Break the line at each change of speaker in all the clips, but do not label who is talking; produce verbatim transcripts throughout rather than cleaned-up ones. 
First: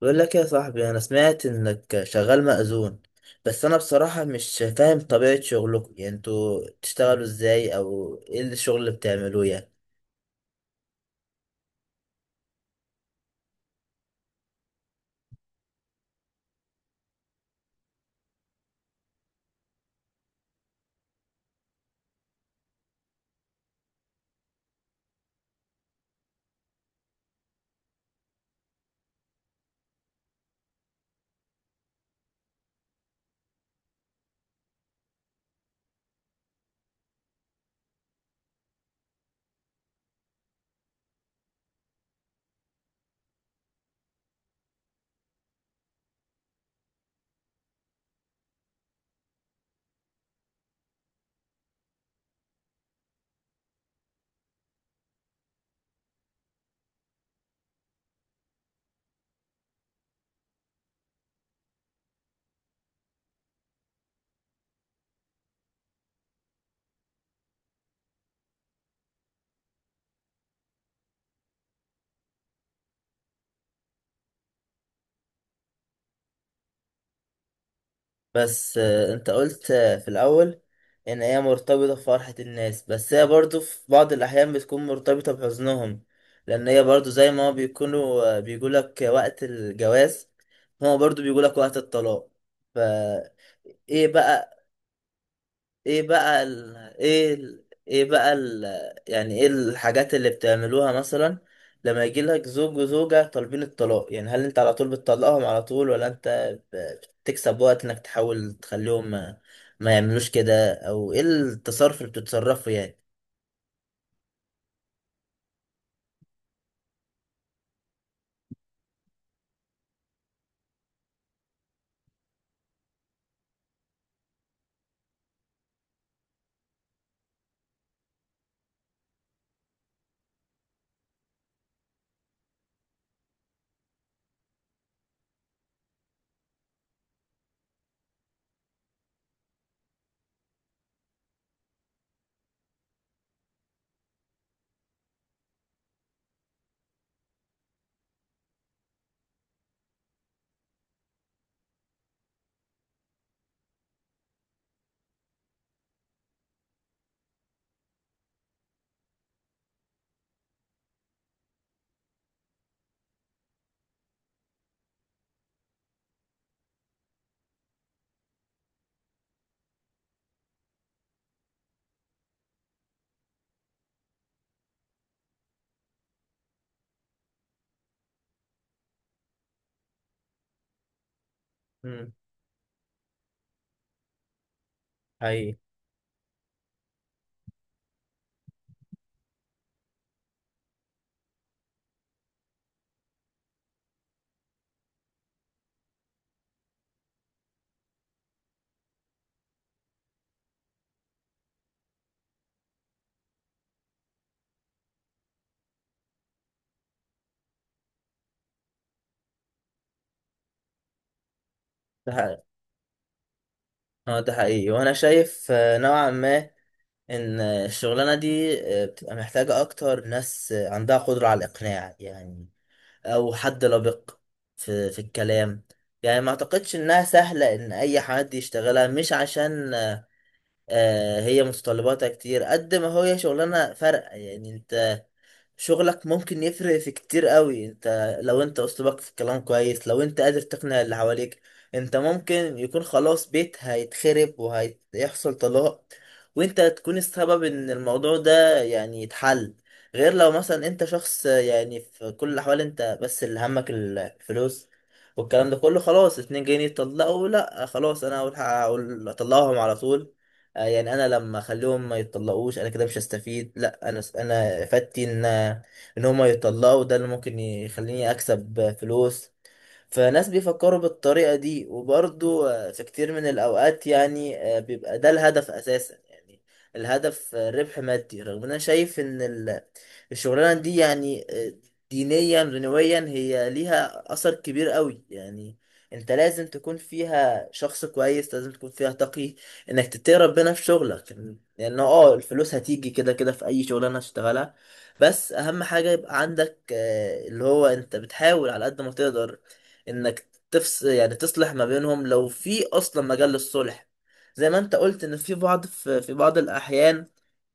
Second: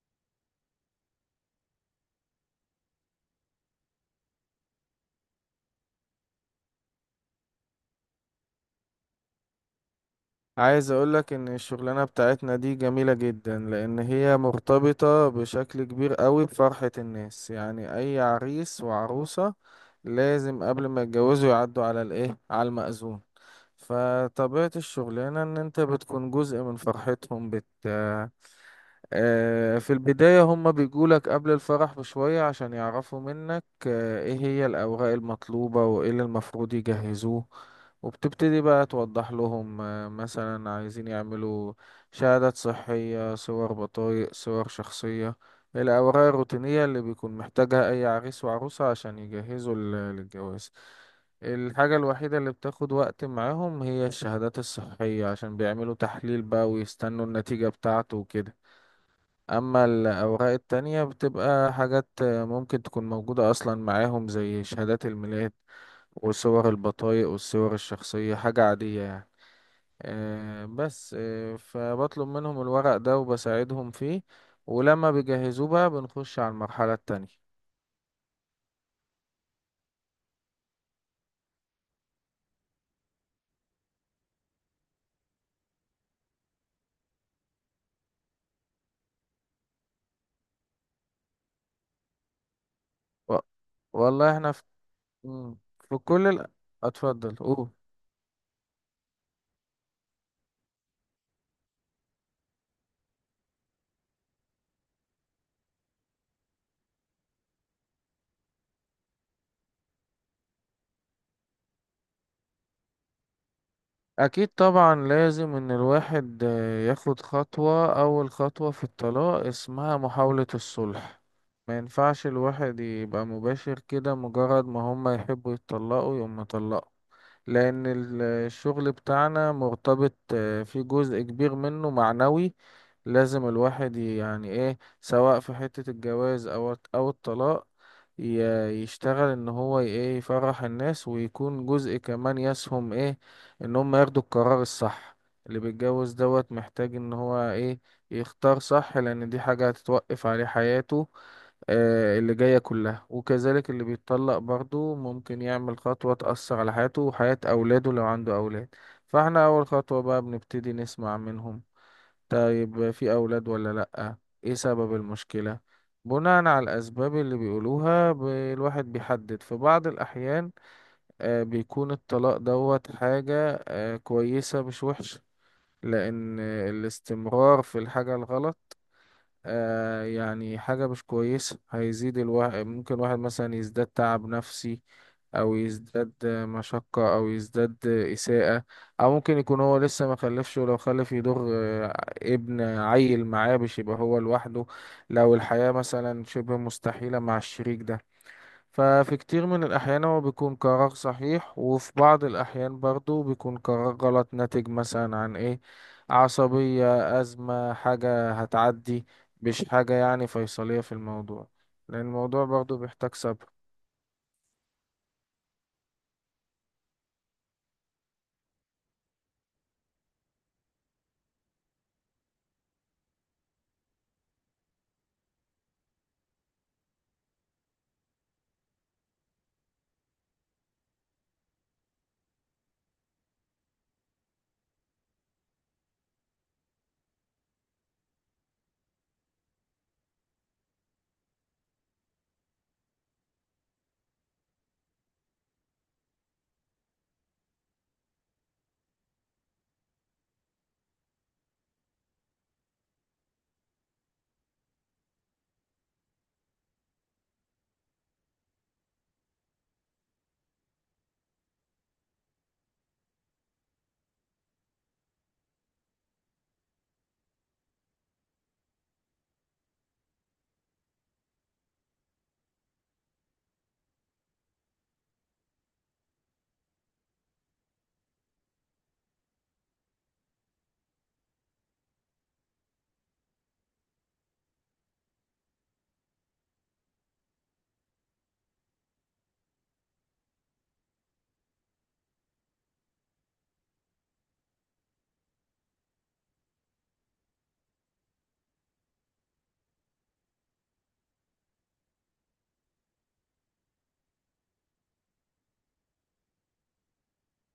بقول لك يا صاحبي، انا سمعت انك شغال مأذون. بس انا بصراحة مش فاهم طبيعة شغلكم، يعني انتوا بتشتغلوا ازاي او ايه الشغل اللي بتعملوه يعني؟
عايز اقولك ان الشغلانة بتاعتنا دي جميلة جدا لان هي مرتبطة بشكل كبير قوي بفرحة الناس. يعني اي عريس وعروسة لازم قبل ما يتجوزوا يعدوا على الايه، على المأذون. فطبيعة الشغلانة ان انت بتكون جزء من فرحتهم. بت آه، في البداية هما بيجولك قبل الفرح بشوية عشان يعرفوا منك آه، ايه هي الأوراق المطلوبة وايه اللي المفروض يجهزوه. وبتبتدي بقى توضح لهم، آه، مثلا عايزين يعملوا شهادات صحية، صور بطايق، صور شخصية، الأوراق الروتينية اللي بيكون محتاجها أي عريس وعروسة عشان يجهزوا لل- للجواز. الحاجة الوحيدة اللي بتاخد وقت معاهم هي الشهادات الصحية، عشان بيعملوا تحليل بقى ويستنوا النتيجة بتاعته وكده. اما الاوراق التانية بتبقى حاجات ممكن تكون موجودة اصلا معاهم، زي شهادات الميلاد وصور البطايق والصور الشخصية، حاجة عادية يعني. آه، بس آه، فبطلب منهم الورق ده وبساعدهم فيه، ولما بيجهزوه بقى بنخش على المرحلة التانية.
بس آه، انت قلت آه، في الاول ان هي مرتبطة بفرحة الناس، بس هي برضو في بعض الاحيان بتكون مرتبطة بحزنهم، لان هي برضو زي ما هو بيكونوا آه، بيقولك وقت الجواز، هما برضو بيقولك وقت الطلاق. ف
و-
ايه
والله احنا
بقى؟
في, مم، في
ايه
كل
بقى
ال...
ال... ايه
اتفضل
ال...
قول.
ايه بقى ال... يعني ايه الحاجات اللي بتعملوها مثلا لما يجي لك زوج وزوجة طالبين الطلاق؟ يعني هل انت على طول بتطلقهم على طول، ولا انت ب- بتكسب وقت انك تحاول تخليهم ما, ما يعملوش كده، او ايه التصرف اللي بتتصرفه يعني؟
أكيد طبعا لازم إن الواحد آه، ياخد خطوة، أول خطوة في الطلاق اسمها محاولة الصلح. ما ينفعش الواحد يبقى مباشر كده، مجرد ما هما يحبوا يتطلقوا يقوم مطلقه. لأن ال- الشغل بتاعنا مرتبط آه، في جزء كبير منه معنوي. لازم الواحد ي- يعني ايه، سواء في حتة الجواز أو أو الطلاق، ي- يشتغل ان هو ي- ايه، يفرح الناس ويكون جزء كمان يسهم ايه، ان هم ياخدوا القرار الصح. اللي بيتجوز دوت محتاج ان هو ايه، يختار صح، لان دي حاجة هتتوقف عليه حياته آه، اللي جاية كلها. وكذلك اللي بيتطلق برضو ممكن يعمل خطوة تأثر على حياته وحياة أولاده لو عنده أولاد. فاحنا أول خطوة بقى بنبتدي نسمع منهم، طيب في أولاد ولا لأ، إيه سبب المشكلة. بناء على الأسباب اللي بيقولوها ب- الواحد بيحدد. في بعض الأحيان آه، بيكون الطلاق دوت حاجة آه، كويسة مش وحشة، لأن الاستمرار في الحاجة الغلط آه، يعني حاجة مش كويسة،
امم،
هيزيد الواحد. ممكن واحد مثلا يزداد تعب نفسي، أو
حقيقي.
يزداد مشقة، أو يزداد إساءة، أو ممكن يكون هو لسه ما خلفش. ولو خلف يضر آه، ابن عيل معاه، مش يبقى هو لوحده لو الحياة مثلا شبه مستحيلة مع الشريك ده. ففي كتير من الأحيان هو بيكون قرار صحيح، وفي بعض الأحيان برضو بيكون قرار غلط ناتج مثلا عن إيه، عصبية، أزمة، حاجة هتعدي، مش حاجة يعني فيصلية في الموضوع. لأن
ده حقيقي،
الموضوع برضو بيحتاج صبر.
اه ده حقيقي. وانا شايف آه، نوعا ما ان الشغلانة دي آه، بتبقى محتاجة اكتر ناس آه، عندها قدرة على الاقناع يعني، او حد لبق في في الكلام. يعني ما اعتقدش انها سهلة ان اي حد يشتغلها، مش عشان آه، هي متطلباتها كتير، قد ما هي شغلانة فرق. يعني انت شغلك ممكن يفرق في كتير قوي، انت لو انت اسلوبك في الكلام كويس، لو انت قادر تقنع اللي حواليك، انت ممكن يكون خلاص بيت هيتخرب وهيحصل طلاق، وانت تكون السبب ان الموضوع ده يعني يتحل. غير لو مثلا انت شخص، يعني في كل الاحوال انت بس اللي همك الفلوس والكلام ده كله، خلاص اتنين جايين يتطلقوا، لا خلاص انا هقول هقول- اطلقهم على طول. آه، يعني انا لما اخليهم ما يتطلقوش انا كده مش هستفيد، لا انا انا افادتي ان ان هم يتطلقوا، ده اللي ممكن يخليني اكسب فلوس. فناس بيفكروا بالطريقة دي، وبرضو آه، في كتير من الأوقات يعني آه، بيبقى ده الهدف أساسا، يعني الهدف آه، ربح مادي. رغم إن أنا شايف إن ال- الشغلانة دي يعني آه، دينيا دنيويا هي ليها أثر كبير قوي يعني. انت لازم تكون فيها شخص كويس، لازم تكون فيها تقي، انك تتقي ربنا في شغلك. لان اه الفلوس هتيجي كده كده في اي شغلانه هتشتغلها، بس اهم حاجه يبقى عندك آه، اللي هو انت بتحاول على قد ما تقدر انك تفس يعني تصلح ما بينهم، لو في اصلا مجال للصلح. زي ما انت قلت ان في بعض في, في بعض الاحيان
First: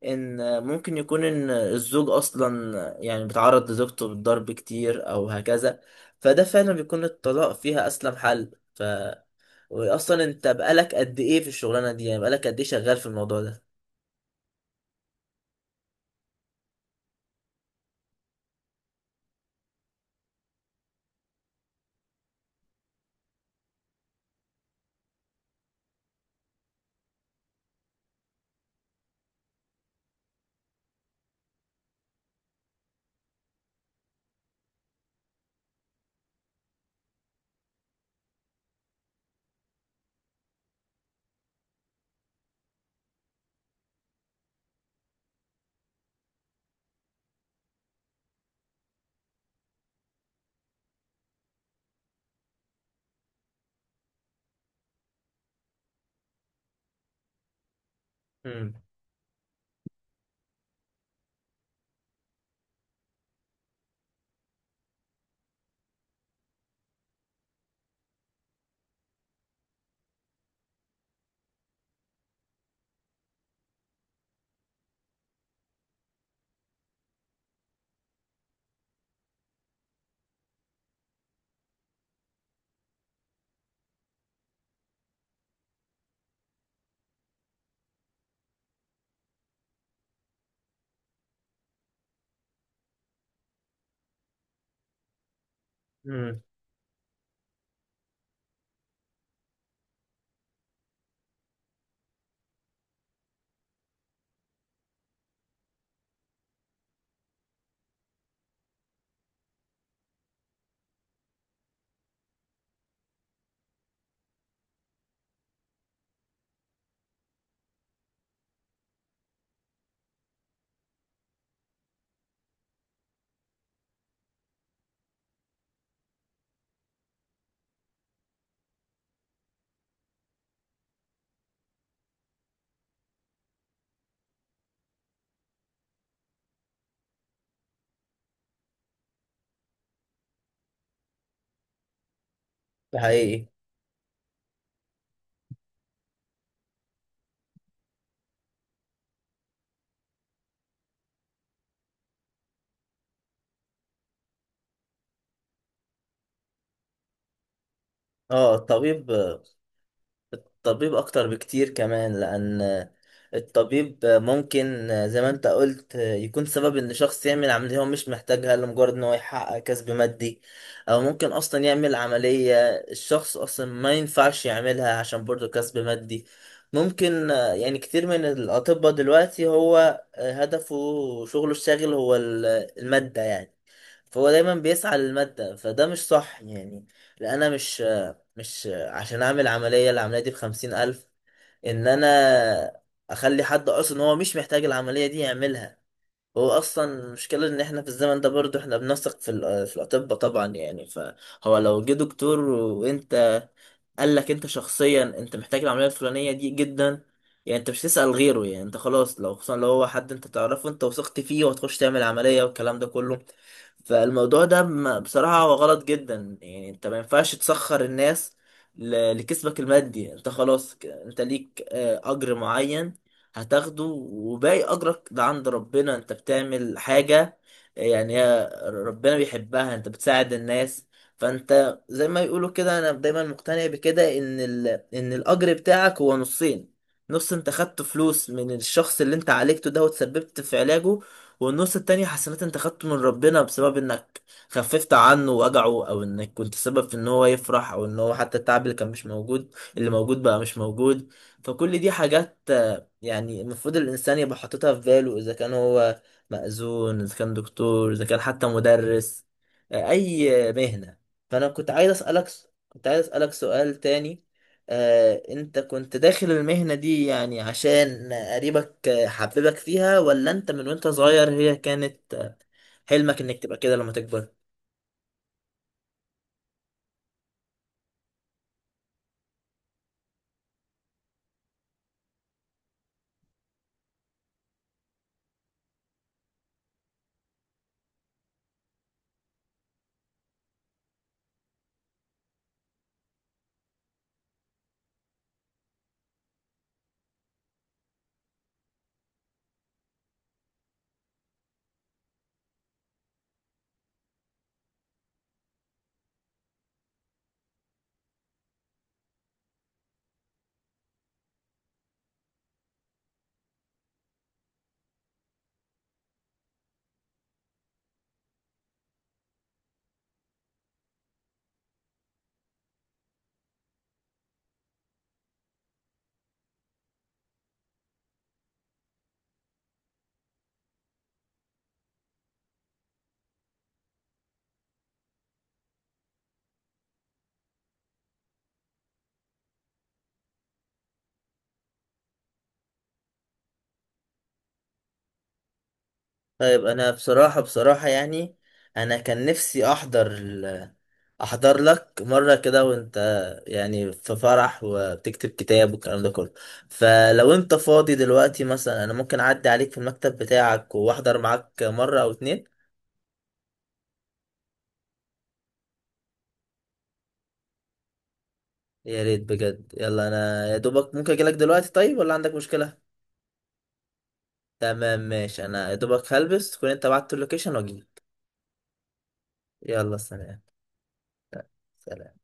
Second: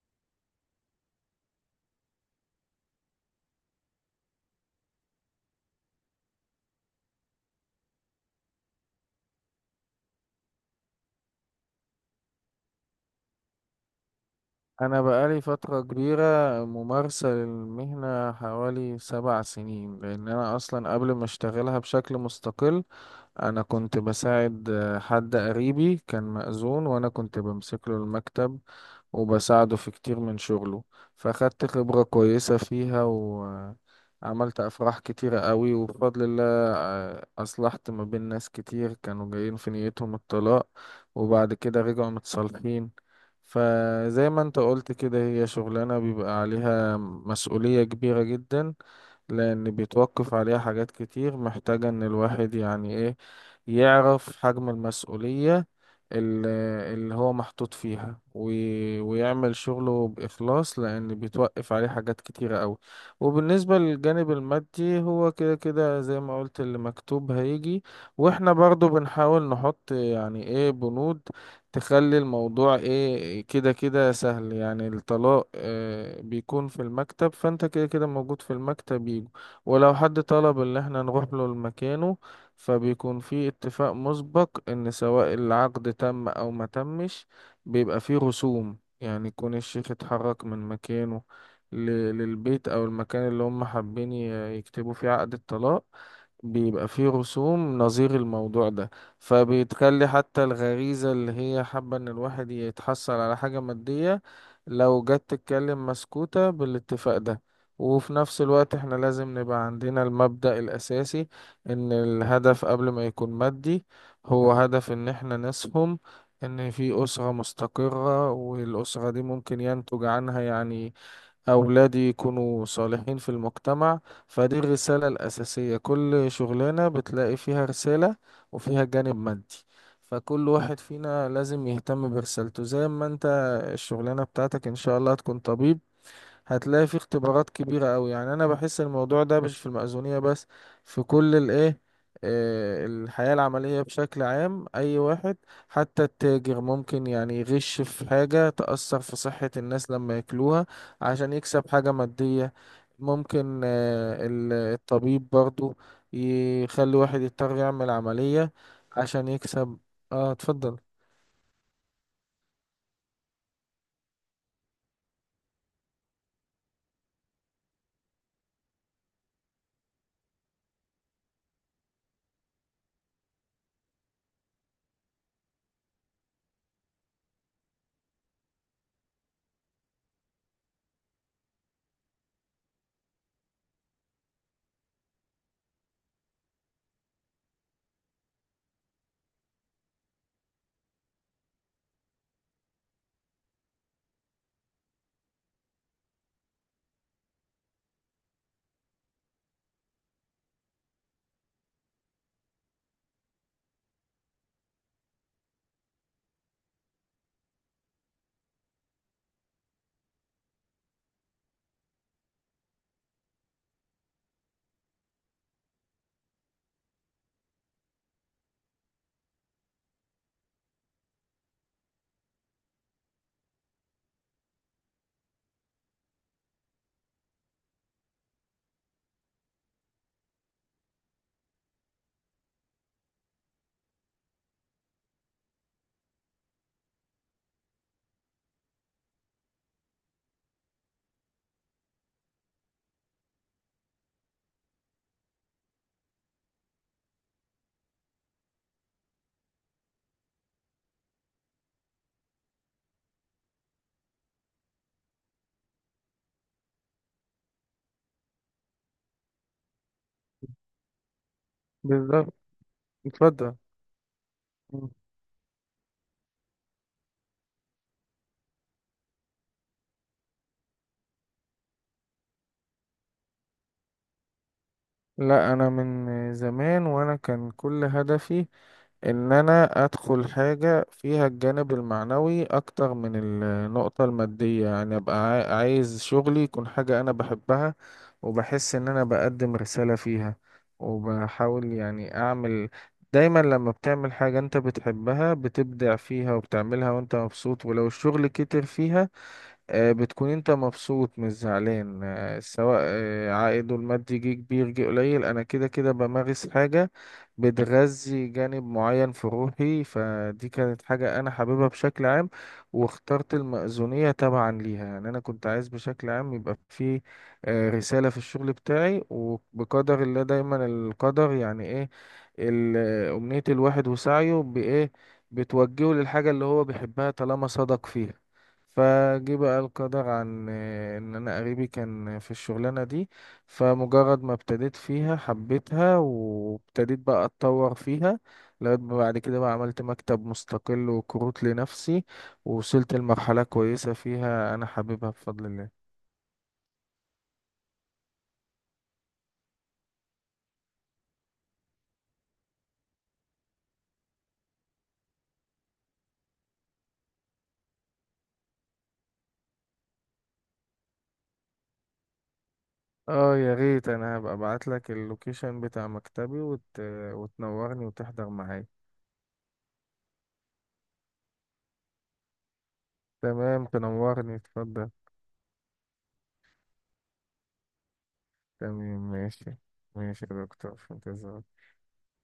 ان ممكن يكون ان الزوج اصلا يعني بيتعرض لزوجته بالضرب كتير او هكذا، فده فعلا بيكون الطلاق فيها اسلم حل. ف واصلا انت بقالك قد ايه في الشغلانه دي؟ يعني بقالك قد ايه شغال في الموضوع ده؟
أنا بقالي فترة كبيرة ممارسة للمهنة، حوالي سبع سنين. لأن أنا أصلا قبل ما أشتغلها بشكل مستقل، أنا كنت بساعد آه، حد قريبي كان مأذون، وأنا كنت بمسك له المكتب وبساعده في كتير من شغله. فأخدت خبرة كويسة فيها، وعملت أفراح كتيرة قوي، وبفضل الله آه، أصلحت ما بين ناس كتير كانوا جايين في نيتهم الطلاق، وبعد كده رجعوا متصالحين. فزي ما انت قلت كده، هي شغلانة بيبقى عليها مسؤولية كبيرة جدا، لأن بيتوقف عليها حاجات كتير. محتاجة إن الواحد يعني إيه، يعرف حجم المسؤولية ال- اللي هو محطوط فيها،
امم.
وي- ويعمل شغله بإخلاص، لأن بيتوقف عليه حاجات كتيرة أوي. وبالنسبة للجانب المادي، هو كده كده زي ما قلت، اللي مكتوب هيجي. وإحنا برضو بنحاول نحط يعني إيه، بنود تخلي الموضوع إيه كده كده سهل. يعني الطلاق آه، بيكون في المكتب، فأنت كده كده موجود في المكتب يجي. ولو حد طلب اللي إحنا نروح له لمكانه، فبيكون في اتفاق مسبق ان سواء العقد تم او ما تمش، بيبقى فيه رسوم، يعني يكون الشيخ اتحرك من مكانه ل- للبيت او المكان اللي هم حابين ي- يكتبوا فيه عقد الطلاق،
امم،
بيبقى فيه رسوم نظير الموضوع ده. فبتخلي حتى الغريزة اللي هي حابة ان الواحد يتحصل على حاجة مادية لو جت تتكلم مسكوتة بالاتفاق ده. وفي نفس الوقت احنا لازم نبقى عندنا المبدأ الأساسي، ان الهدف قبل ما يكون مادي، هو هدف ان احنا نسهم ان في أسرة مستقرة، والأسرة دي ممكن ينتج عنها يعني أولادي يكونوا صالحين في المجتمع. فدي الرسالة الأساسية، كل شغلانة بتلاقي فيها رسالة وفيها جانب مادي. فكل واحد فينا لازم يهتم برسالته. زي ما انت الشغلانة بتاعتك ان شاء الله هتكون طبيب، هتلاقي فيه اختبارات كبيرة قوي. يعني انا بحس الموضوع ده مش في المأذونية بس، في كل الايه آه،
ده
الحياة
حقيقي.
العملية بشكل عام. أي واحد، حتى التاجر ممكن يعني يغش في حاجة تأثر في صحة الناس لما ياكلوها عشان يكسب حاجة مادية. ممكن آه، ال- الطبيب برضو يخلي واحد يضطر يعمل عملية
اه الطبيب،
عشان يكسب. اه اتفضل.
طبيب أكتر بكتير كمان. لأن الطبيب ممكن زي ما أنت قلت يكون سبب إن شخص يعمل عملية هو مش محتاجها، لمجرد إن هو يحقق كسب مادي. أو ممكن أصلا يعمل عملية الشخص أصلا ما ينفعش يعملها، عشان برضه كسب مادي. ممكن يعني كتير من الأطباء دلوقتي هو هدفه، شغله الشاغل هو المادة يعني، فهو دايما بيسعى للمادة، فده مش صح يعني. لأن أنا مش مش عشان اعمل عملية، العملية دي بخمسين الف، ان انا اخلي حد اصلا هو مش محتاج العملية دي يعملها. هو اصلا المشكله ان احنا في الزمن ده برضو احنا بنثق في ال- في الاطباء طبعا يعني. فهو لو جه دكتور، وانت قال لك انت شخصيا انت محتاج العمليه الفلانيه دي جدا، يعني انت مش تسال غيره، يعني انت خلاص، لو خصوصا لو هو حد انت تعرفه، انت وثقت فيه، وهتخش تعمل عمليه والكلام ده كله. فالموضوع ده م- بصراحه هو غلط جدا يعني. انت ما ينفعش تسخر الناس ل- لكسبك المادي. انت خلاص ك- انت ليك آه، اجر معين هتاخده، وباقي أجرك ده عند ربنا. أنت بتعمل حاجة يعني هي ربنا بيحبها، أنت بتساعد الناس. فأنت زي ما يقولوا كده، أنا دايما مقتنع بكده إن ال... إن الأجر بتاعك هو نصين: نص أنت خدت فلوس من الشخص اللي أنت عالجته ده وتسببت في علاجه، والنص التاني حسنات أنت خدته من ربنا بسبب إنك خففت عنه وجعه، أو إنك كنت سبب في إن هو يفرح، أو إن هو حتى التعب اللي كان مش موجود اللي موجود بقى مش موجود. فكل دي حاجات يعني المفروض الإنسان يبقى حاططها في باله، إذا كان هو مأذون، إذا كان دكتور، إذا كان حتى مدرس، آه، أي مهنة. فأنا كنت عايز أسألك،
بالظبط.
كنت عايز أسألك
اتفضل.
سؤال تاني.
مم.
آه، أنت كنت داخل المهنة دي يعني عشان قريبك آه، حببك فيها، ولا أنت من وأنت صغير هي كانت آه، حلمك إنك تبقى كده لما تكبر؟
لا، انا من زمان وانا كان كل هدفي ان انا ادخل حاجة فيها الجانب المعنوي اكتر من النقطة المادية. يعني ابقى عا- عايز شغلي يكون حاجة انا بحبها، وبحس ان انا بقدم رسالة فيها، وبحاول يعني اعمل. دايما لما بتعمل حاجة انت بتحبها بتبدع فيها وبتعملها وانت مبسوط، ولو الشغل كتر فيها آه، بتكون انت مبسوط مش زعلان. آه، سواء آه، عائده المادي جه كبير جه قليل، انا كده كده بمارس حاجة بتغذي جانب معين في روحي. فدي كانت حاجة انا حاببها بشكل عام، واخترت المأذونية تبعا ليها. يعني انا كنت عايز بشكل عام يبقى في آه، رسالة في الشغل بتاعي، وبقدر الله دايما القدر يعني ايه ال- آه، أمنية الواحد وسعيه بإيه بتوجهه للحاجة اللي هو بيحبها طالما صدق فيها. فجه بقى القدر عن آه، ان انا قريبي كان في الشغلانه دي، فمجرد ما ابتديت فيها حبيتها، وابتديت بقى اتطور فيها لغايه ما بعد كده بقى عملت مكتب مستقل وكروت لنفسي، ووصلت لمرحله كويسه فيها انا حاببها بفضل الله.
طيب انا بصراحة بصراحة يعني انا كان نفسي احضر ال... احضر لك مرة كده وانت يعني في فرح وبتكتب كتاب والكلام ده كله. فلو انت فاضي دلوقتي مثلا، انا ممكن اعدي عليك في المكتب بتاعك واحضر معاك مرة او اتنين.
اه يا ريت، انا هبقى ابعت لك اللوكيشن بتاع مكتبي وت... وتنورني وتحضر معايا.
يا ريت بجد. يلا انا يا دوبك ممكن اجيلك دلوقتي طيب، ولا عندك مشكلة؟
تمام تنورني، اتفضل.
تمام ماشي، انا يا دوبك هلبس تكون انت بعت اللوكيشن واجيلك.
تمام ماشي.
يلا
ماشي
سلام.
يا دكتور، في انتظارك.
سلام.